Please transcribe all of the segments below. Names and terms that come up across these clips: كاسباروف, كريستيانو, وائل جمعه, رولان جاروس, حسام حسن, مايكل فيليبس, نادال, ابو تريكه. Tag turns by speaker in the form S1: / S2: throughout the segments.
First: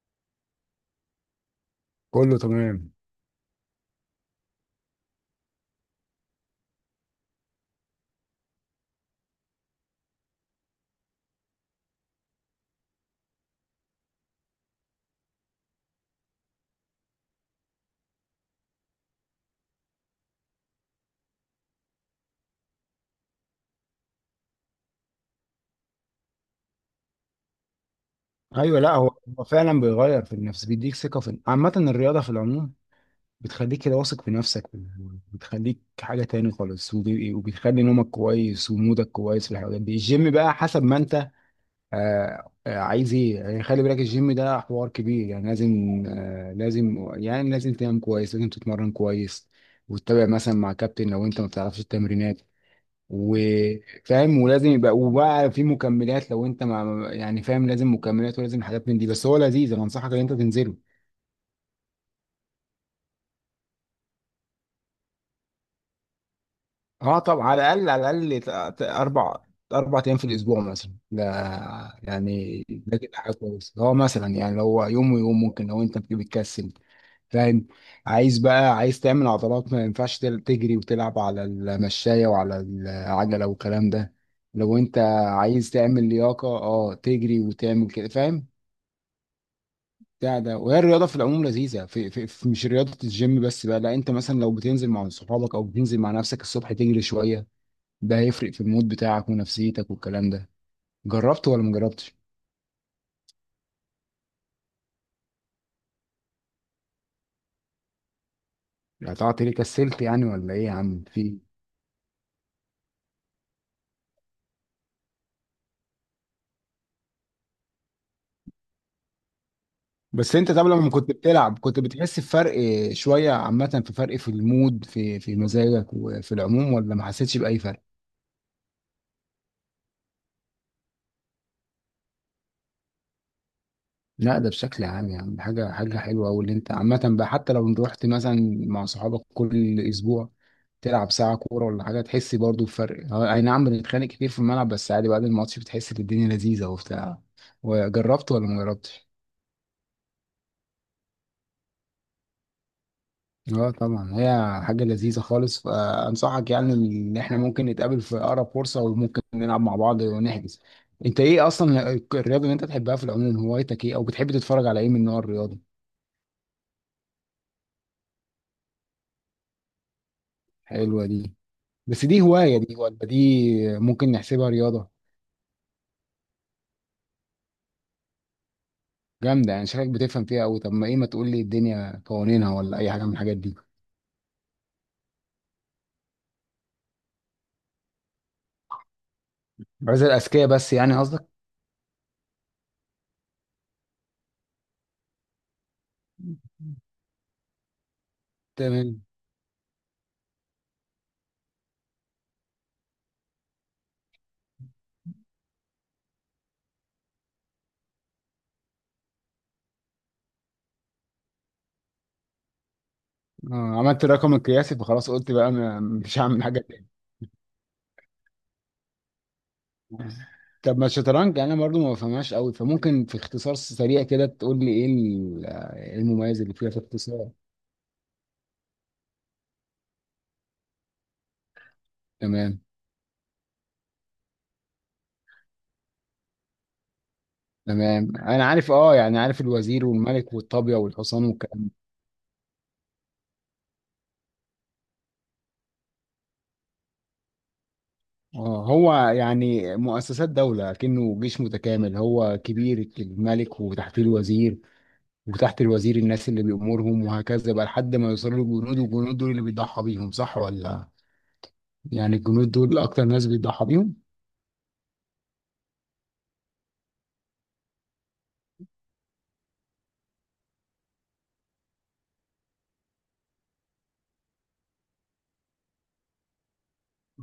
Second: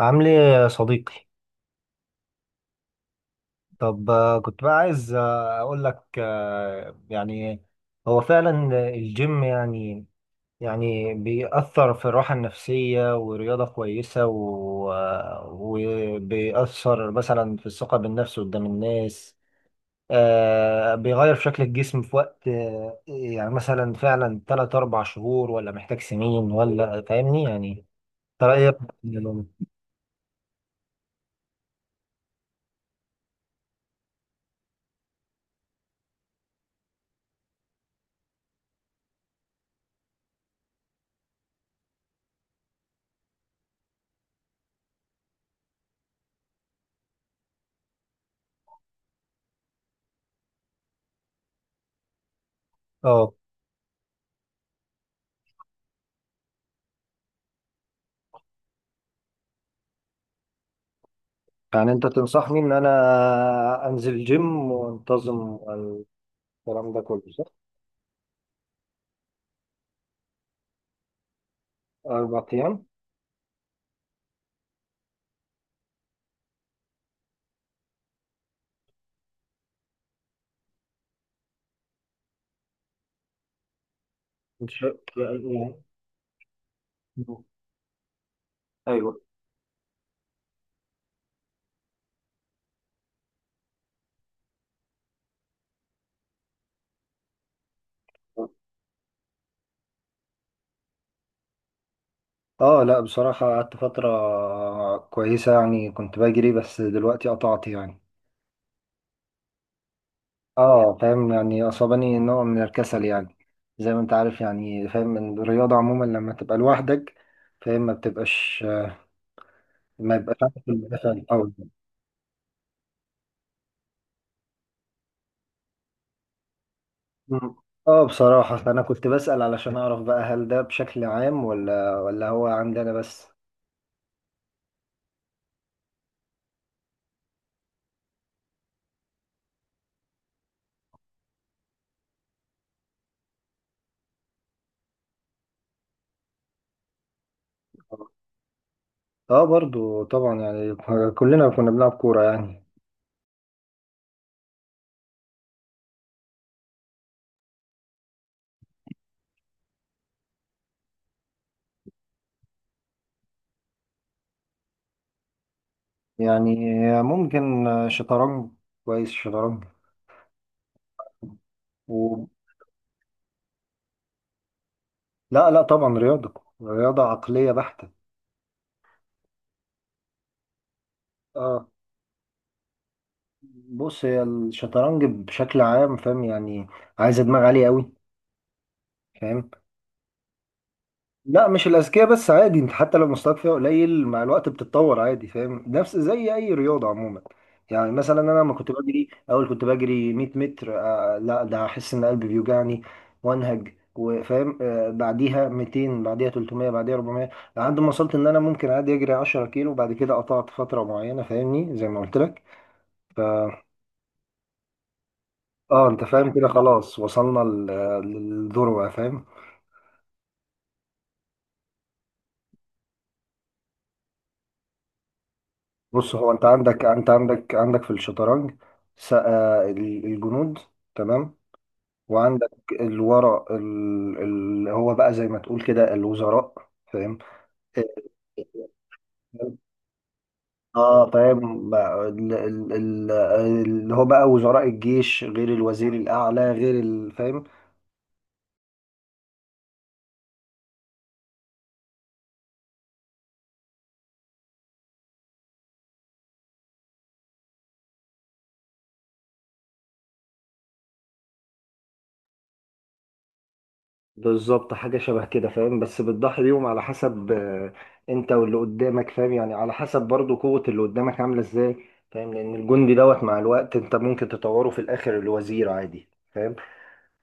S1: عامل ايه يا صديقي؟
S2: كله تمام.
S1: طب كنت بقى عايز اقول لك هو فعلا الجيم يعني بيأثر في الراحة النفسية ورياضة كويسة وبيأثر مثلا في الثقة بالنفس قدام الناس. بيغير في شكل الجسم في وقت يعني مثلا فعلا 3 4 شهور، ولا محتاج سنين، ولا فاهمني يعني. ترى ايه رأيك؟
S2: ايوه لا هو هو فعلا بيغير في النفس، بيديك ثقه في عامه، الرياضه في العموم بتخليك كده واثق في نفسك، بتخليك حاجه تاني خالص. وبتخلي نومك كويس ومودك كويس في الحاجات دي. الجيم بقى حسب ما انت عايز ايه يعني. خلي بالك الجيم ده حوار كبير، يعني لازم لازم يعني لازم تنام كويس، لازم تتمرن كويس، وتتابع مثلا مع كابتن لو انت ما بتعرفش التمرينات
S1: اه،
S2: وفاهم، ولازم يبقى وبقى في مكملات لو انت مع يعني فاهم، لازم مكملات ولازم حاجات من دي. بس هو لذيذ، انا انصحك ان انت تنزله.
S1: يعني انت تنصحني ان انا انزل جيم وانتظم، الكلام ده
S2: اه
S1: كله صح؟
S2: طبعا، على الاقل على الاقل اربع، اربع ايام في الاسبوع مثلا. ده
S1: اربع
S2: يعني
S1: ايام
S2: ده كده حاجه كويسه. هو مثلا يعني لو هو يوم ويوم ممكن لو انت بتكسل. فاهم، عايز بقى عايز تعمل عضلات ما ينفعش تجري وتلعب على المشايه وعلى العجله والكلام ده.
S1: ان
S2: لو
S1: شاء
S2: انت عايز
S1: الله.
S2: تعمل لياقه، اه تجري وتعمل كده، فاهم.
S1: ايوه.
S2: ده وهي الرياضه في العموم لذيذه، في مش رياضه الجيم بس بقى. لا، انت مثلا لو بتنزل مع صحابك او بتنزل مع نفسك الصبح تجري شويه، ده هيفرق في المود بتاعك ونفسيتك والكلام ده. جربت ولا ما جربتش؟
S1: اه لا، بصراحة قعدت فترة كويسة يعني كنت بجري، بس دلوقتي قطعت يعني.
S2: قطعت ليه؟ كسلت يعني ولا ايه يا
S1: اه
S2: عم؟
S1: فاهم،
S2: في
S1: يعني اصابني نوع من الكسل يعني. زي ما انت عارف يعني، فاهم إن الرياضة عموما لما تبقى لوحدك، فاهم، ما بتبقاش، ما
S2: بس
S1: بيبقاش
S2: انت، طب
S1: عندك
S2: لما كنت
S1: الدافع القوي.
S2: بتلعب كنت بتحس بفرق شويه عامه؟ في فرق في المود، في مزاجك وفي العموم، ولا ما حسيتش
S1: مم.
S2: باي فرق؟
S1: اه بصراحة فأنا كنت بسأل علشان أعرف بقى هل ده بشكل عام، ولا هو عندنا بس.
S2: لا ده بشكل عام يا عم. حاجة حلوة أوي اللي أنت عامة بقى. حتى لو رحت مثلا مع صحابك كل أسبوع تلعب ساعة كورة ولا حاجة، تحس برضو بفرق. هو أي نعم بنتخانق كتير في الملعب، بس عادي، بعد الماتش بتحس إن الدنيا لذيذة وبتاع. وجربت ولا ما جربتش؟
S1: اه برضو طبعا يعني، كلنا كنا بنلعب كورة يعني.
S2: اه طبعا، هي حاجة لذيذة خالص. فأنصحك يعني إن إحنا ممكن نتقابل في أقرب فرصة وممكن نلعب مع بعض ونحجز. أنت إيه أصلا الرياضة اللي أنت بتحبها في العموم؟ هوايتك إيه، أو بتحب تتفرج على إيه من نوع الرياضة؟
S1: يعني ممكن شطرنج. كويس شطرنج
S2: حلوة دي، بس دي
S1: و...
S2: هواية دي ولا دي ممكن نحسبها رياضة؟
S1: لا لا، طبعا رياضة. رياضة عقلية بحتة.
S2: جامدة يعني، شكلك بتفهم فيها أوي. طب ما إيه، ما تقول لي
S1: اه
S2: الدنيا قوانينها ولا أي حاجة من الحاجات دي.
S1: بص، هي الشطرنج بشكل عام، فاهم يعني، عايزة دماغ عالية قوي، فاهم.
S2: عايز الأذكياء بس يعني قصدك؟
S1: لا مش الاذكياء بس، عادي، انت حتى لو مستواك فيها قليل مع الوقت بتتطور عادي، فاهم، نفس زي اي رياضه عموما. يعني مثلا انا لما كنت
S2: تمام.
S1: بجري اول كنت بجري 100 متر، لا ده احس ان قلبي بيوجعني وانهج وفاهم، بعديها 200، بعديها 300، بعديها 400، لحد ما وصلت ان انا ممكن عادي اجري 10 كيلو. وبعد كده قطعت فتره معينه، فاهمني زي ما قلت لك ف-
S2: آه، عملت الرقم القياسي فخلاص قلت بقى
S1: اه انت
S2: مش
S1: فاهم
S2: هعمل
S1: كده،
S2: حاجة تاني.
S1: خلاص وصلنا للذروه فاهم.
S2: طب ما الشطرنج يعني أنا برضو ما بفهمهاش أوي، فممكن في اختصار سريع كده تقول لي إيه إيه
S1: بص، هو
S2: المميز
S1: انت
S2: اللي فيها في
S1: عندك انت
S2: اختصار؟
S1: عندك عندك في الشطرنج الجنود، تمام، وعندك
S2: تمام،
S1: الورق اللي هو بقى زي ما تقول كده الوزراء، فاهم.
S2: تمام أنا عارف. أه يعني عارف
S1: اه
S2: الوزير والملك والطابية والحصان.
S1: فاهم بقى اللي هو بقى وزراء الجيش، غير الوزير الاعلى، غير فاهم.
S2: اه، هو يعني مؤسسات دولة كأنه جيش متكامل. هو كبير الملك، وتحت الوزير، وتحت الوزير الناس اللي بيأمرهم، وهكذا بقى لحد ما يوصلوا للجنود. والجنود دول اللي بيضحى بيهم، صح ولا؟ يعني الجنود دول أكتر ناس بيضحى بيهم.
S1: بالظبط، حاجة شبه كده، فاهم. بس بتضحي بيهم على حسب انت واللي قدامك، فاهم يعني، على حسب برضو قوة اللي قدامك عاملة ازاي، فاهم. لأن الجندي دوت مع الوقت انت ممكن تطوره في الآخر لوزير عادي، فاهم.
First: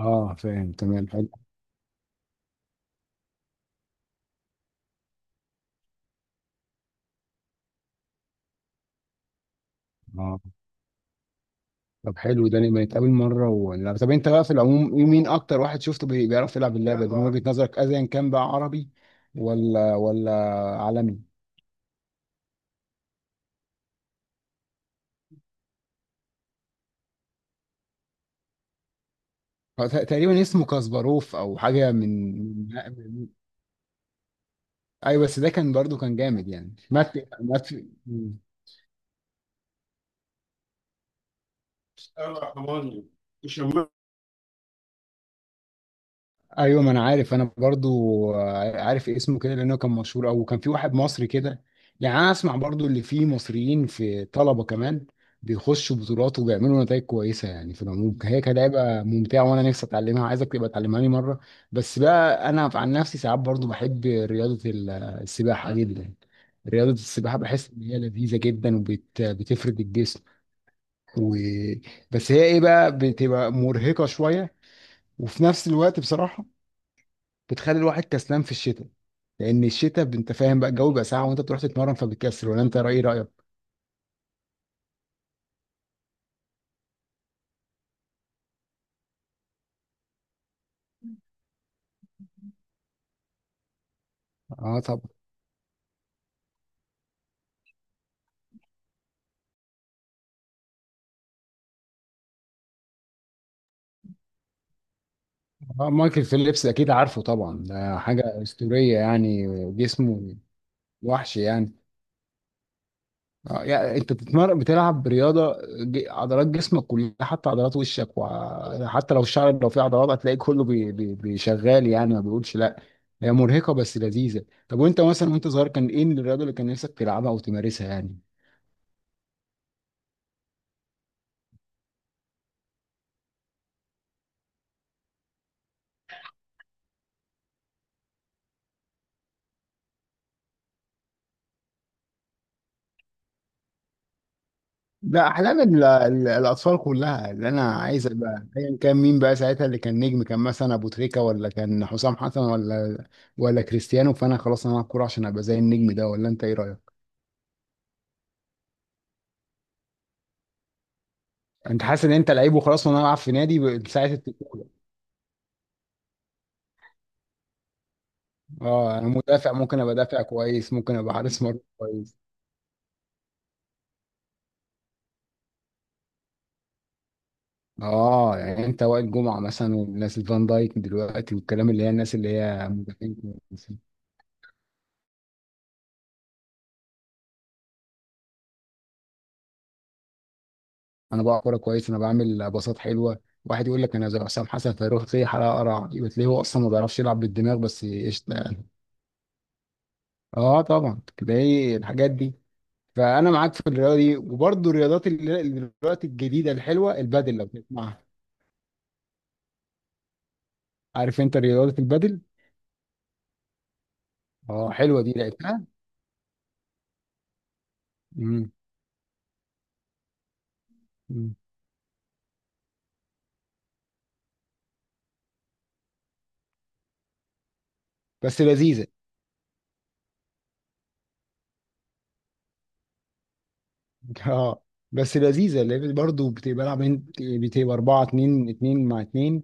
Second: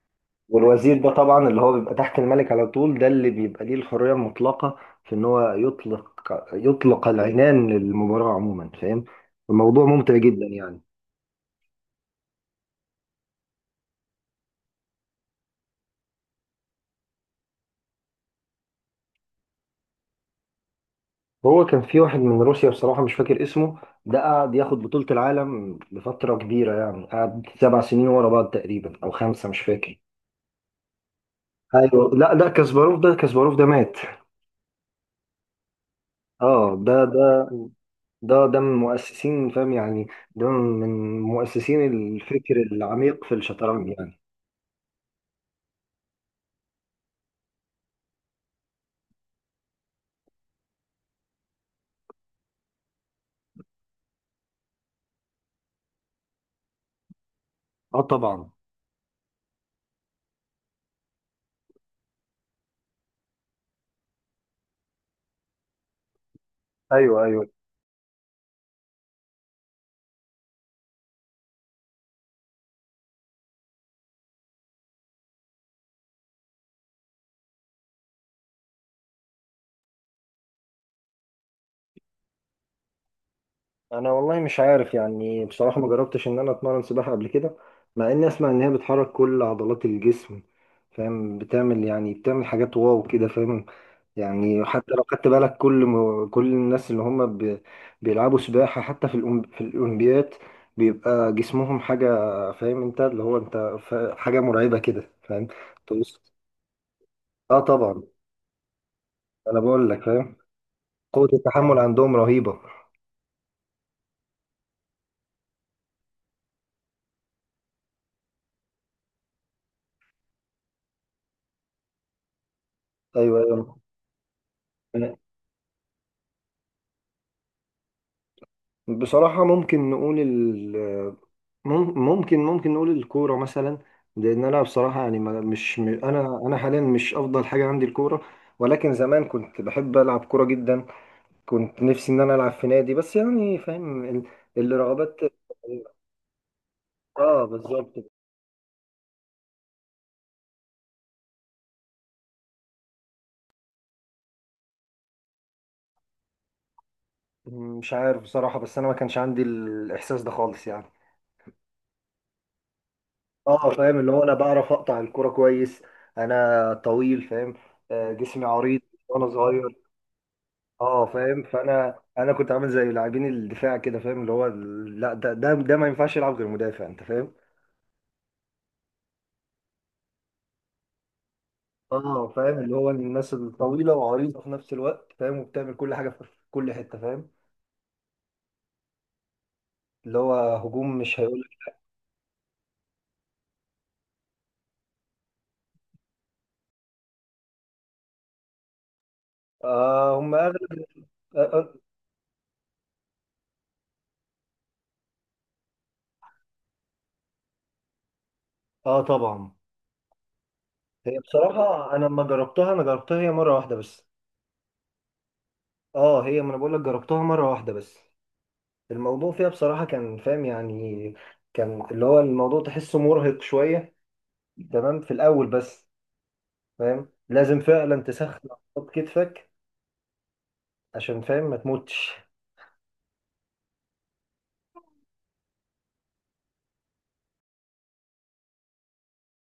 S2: اه فاهم
S1: والوزير
S2: تمام،
S1: ده
S2: حلو.
S1: طبعا اللي هو بيبقى تحت الملك على طول، ده اللي بيبقى ليه الحرية المطلقة في ان هو يطلق، يطلق العنان للمباراة عموما، فاهم. الموضوع ممتع
S2: اه،
S1: جدا يعني.
S2: طب حلو ده لما نتقابل مرة. ولا طب انت بقى في العموم إيه- مين أكتر واحد شفته بيعرف يلعب اللعبة دي من وجهة نظرك، أيا كان بقى، عربي ولا عالمي؟
S1: هو كان في واحد من روسيا، بصراحة مش فاكر اسمه، ده قعد ياخد بطولة العالم لفترة كبيرة يعني، قعد 7 سنين ورا بعض تقريبا، أو 5 مش
S2: ت-
S1: فاكر.
S2: تقريبا اسمه كاسباروف او حاجه من.
S1: ايوه لا ده كاسباروف، ده كاسباروف ده مات.
S2: ايوه، بس ده كان برضو كان جامد يعني.
S1: اه ده
S2: مات؟
S1: ده
S2: مات. مم.
S1: ده ده من مؤسسين فاهم يعني. ده من مؤسسين الفكر
S2: الرحمن.
S1: العميق في الشطرنج
S2: شمال.
S1: يعني.
S2: ايوه، ما انا عارف، انا برضو عارف اسمه كده لانه كان مشهور. او كان في واحد مصري كده. يعني انا اسمع برضو اللي فيه مصريين في طلبه كمان، بيخشوا بطولات وبيعملوا نتائج كويسه يعني. في
S1: اه
S2: العموم هي
S1: طبعا.
S2: كلعبه ممتعه، وانا نفسي اتعلمها، عايزك تبقى تعلمها لي مره. بس بقى انا عن نفسي ساعات برضو بحب رياضه السباحه جدا. رياضه
S1: ايوه
S2: السباحه
S1: ايوه.
S2: بحس ان هي لذيذه جدا وبتفرد الجسم و... بس هي ايه بقى، بتبقى مرهقة شوية، وفي نفس الوقت بصراحة بتخلي الواحد كسلان في الشتاء. لان الشتاء انت فاهم بقى الجو بيبقى ساقع وانت بتروح تتمرن فبتكسل، ولا انت رأيك؟
S1: انا والله مش عارف يعني، بصراحة ما جربتش ان انا اتمرن سباحة قبل كده. مع اني اسمع ان هي بتحرك كل عضلات الجسم، فاهم، بتعمل يعني بتعمل حاجات واو كده، فاهم. يعني
S2: اه
S1: حتى لو
S2: طبعا.
S1: خدت بالك كل الناس اللي هم ب... بيلعبوا سباحة، حتى في في الاولمبيات، بيبقى جسمهم حاجة، فاهم انت، اللي هو انت ف... حاجة مرعبة كده فاهم.
S2: اه
S1: تبص،
S2: مايكل فيليبس اكيد عارفه
S1: اه
S2: طبعا، ده
S1: طبعا.
S2: حاجة أسطورية يعني.
S1: انا بقول لك فاهم،
S2: جسمه
S1: قوة
S2: وحش يعني.
S1: التحمل عندهم رهيبة.
S2: اه يعني انت بتتمرن بتلعب رياضه، عضلات جسمك كلها، حتى عضلات وشك، وحتى لو الشعر لو فيه عضلات هتلاقي كله بي بي بيشغال يعني، ما بيقولش لا. هي
S1: ايوه
S2: مرهقه بس لذيذه. طب وانت
S1: ايوه
S2: مثلا وانت صغير كان ايه الرياضه اللي كان نفسك تلعبها او تمارسها يعني؟
S1: بصراحة، ممكن نقول ال مم- ممكن ممكن نقول الكورة مثلا. لأن أنا بصراحة يعني ما- مش م- أنا أنا حاليا مش أفضل حاجة عندي الكورة، ولكن زمان كنت بحب ألعب كورة جدا. كنت نفسي إن أنا ألعب في نادي، بس يعني فاهم الرغبات.
S2: ده احلام الاطفال كلها.
S1: آه
S2: اللي انا
S1: بالظبط.
S2: عايز ابقى ايا كان، مين بقى ساعتها اللي كان نجم، كان مثلا ابو تريكه ولا كان حسام حسن ولا كريستيانو، فانا خلاص انا هلعب كوره عشان ابقى زي النجم ده. ولا انت ايه رايك؟
S1: مش عارف بصراحة، بس أنا ما كانش عندي الإحساس ده خالص يعني.
S2: انت حاسس ان انت لعيب وخلاص وانا العب في نادي
S1: آه فاهم،
S2: ساعه
S1: اللي هو أنا
S2: الطفوله؟
S1: بعرف أقطع الكورة كويس، أنا طويل فاهم، جسمي عريض
S2: اه انا
S1: وأنا
S2: مدافع، ممكن
S1: صغير.
S2: ابقى دافع كويس، ممكن
S1: اه
S2: ابقى
S1: فاهم،
S2: حارس مرمى
S1: فانا
S2: كويس.
S1: انا كنت عامل زي لاعبين الدفاع كده، فاهم، لا ده ما ينفعش يلعب غير مدافع، انت فاهم.
S2: اه يعني انت وائل جمعه مثلا، والناس الفان دايك دلوقتي والكلام، اللي هي الناس
S1: اه
S2: اللي
S1: فاهم،
S2: هي
S1: اللي هو
S2: مدافعين
S1: الناس
S2: كويسين.
S1: الطويله وعريضه في نفس الوقت، فاهم، وبتعمل كل حاجه في كل حته، فاهم، اللي هو هجوم مش
S2: انا
S1: هيقول
S2: بقى كوره
S1: لك.
S2: كويس، انا بعمل باصات حلوه. واحد يقول لك انا زي حسام حسن، فيروح زي حلقه قرع وتلاقيه هو اصلا ما بيعرفش يلعب بالدماغ، بس قشطه يعني.
S1: آه هم
S2: اه
S1: اغلب.
S2: طبعا
S1: اه، آه.
S2: تلاقي الحاجات دي. فانا معاك في الرياضه دي. وبرضه الرياضات اللي دلوقتي الجديده الحلوه، البادل، لو تسمعها.
S1: طبعا. هي
S2: عارف انت رياضه
S1: بصراحه انا
S2: البادل؟
S1: لما جربتها، انا جربتها هي مره واحده بس.
S2: اه حلوه دي، لعبتها.
S1: اه هي ما انا بقول لك، جربتها مره واحده بس. الموضوع فيها بصراحه كان فاهم يعني،
S2: مم.
S1: كان اللي هو الموضوع تحسه مرهق شويه، تمام، في الاول بس، فاهم لازم فعلا تسخن
S2: بس لذيذه.
S1: عضلات كتفك عشان فاهم ما تموتش.
S2: اه، بس لذيذه، لان برضه بتبقى بلعب بتبقى 4 2 2 مع 2،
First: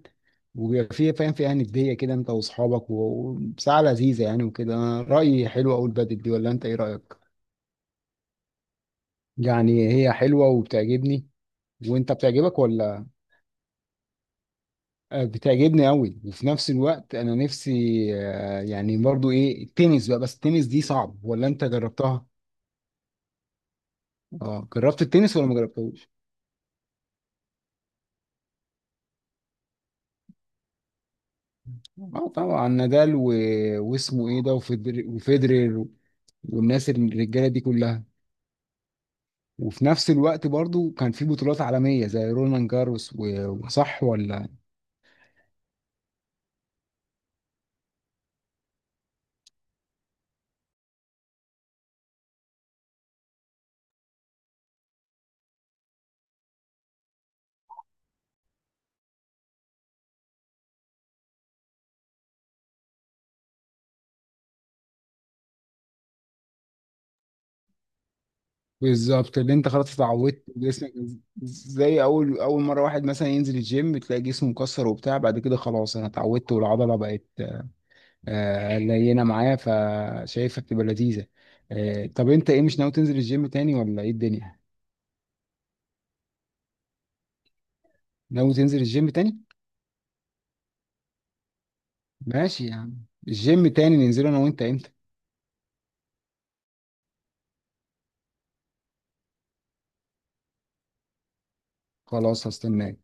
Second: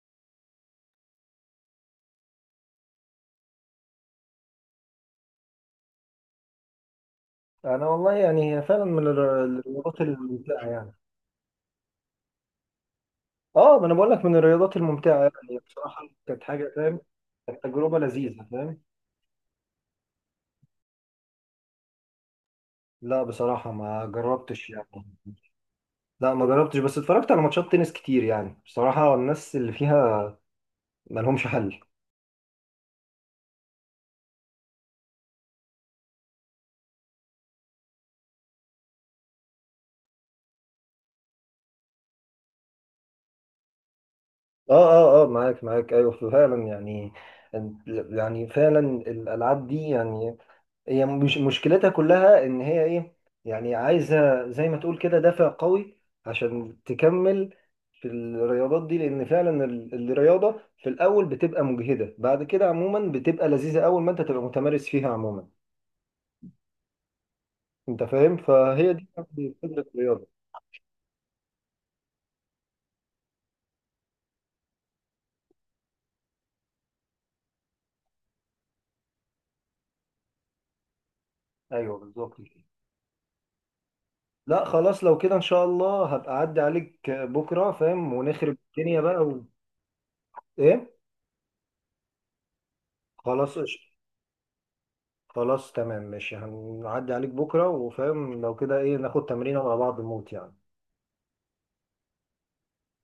S2: وبيبقى فيها فاهم، فيها نديه كده انت واصحابك. وساعه لذيذه يعني وكده. أنا رايي حلوه قوي البدل دي، ولا انت ايه رايك؟
S1: انا والله يعني هي فعلا من
S2: يعني
S1: الرياضات
S2: هي حلوه
S1: الممتعه يعني.
S2: وبتعجبني، وانت بتعجبك ولا؟
S1: اه ما انا بقول لك من الرياضات الممتعه
S2: آه،
S1: يعني،
S2: بتعجبني
S1: بصراحه
S2: قوي،
S1: كانت
S2: وفي نفس
S1: حاجه فاهم،
S2: الوقت انا
S1: كانت
S2: نفسي
S1: تجربه لذيذه فاهم.
S2: يعني برضو ايه، التنس بقى. بس التنس دي صعب ولا انت جربتها؟
S1: لا بصراحه ما
S2: اه
S1: جربتش يعني.
S2: جربت التنس ولا ما جربتهوش؟
S1: لا ما جربتش، بس اتفرجت على ماتشات تنس كتير، يعني بصراحه الناس اللي فيها ما لهمش حل.
S2: اه طبعا، نادال و... واسمه ايه ده، وفيدر... وفيدرير، والناس الرجاله دي كلها. وفي نفس الوقت برضو كان في بطولات عالميه زي رولان جاروس و... وصح ولا؟
S1: اه اه اه معاك معاك، ايوه فعلا يعني. يعني فعلا الالعاب دي يعني، هي مش مشكلتها كلها ان هي ايه، يعني عايزه زي ما تقول كده دافع قوي عشان تكمل في الرياضات دي، لان فعلا الرياضه في الاول بتبقى مجهده، بعد كده عموما بتبقى لذيذه اول ما انت تبقى متمارس فيها عموما، انت فاهم، فهي دي
S2: بالظبط، اللي انت
S1: فكره
S2: خلاص
S1: الرياضه.
S2: اتعودت جسمك. زي اول، اول مره واحد مثلا ينزل الجيم تلاقي جسمه مكسر وبتاع، بعد كده خلاص انا اتعودت والعضله بقت آه، لينه معايا، فشايفها بتبقى لذيذه.
S1: ايوه
S2: آه، طب
S1: بالظبط
S2: انت
S1: كده.
S2: ايه، مش ناوي تنزل الجيم تاني ولا ايه الدنيا؟
S1: لا خلاص لو كده ان شاء الله هبقى اعدي عليك بكره، فاهم،
S2: ناوي
S1: ونخرب
S2: تنزل
S1: الدنيا
S2: الجيم
S1: بقى
S2: تاني؟
S1: و... ايه.
S2: ماشي يا عم،
S1: خلاص
S2: الجيم
S1: قشطة.
S2: تاني ننزله انا وانت امتى؟
S1: خلاص تمام ماشي، هنعدي عليك بكرة وفاهم لو كده ايه، ناخد تمرين على بعض موت يعني.
S2: خلاص هستناك.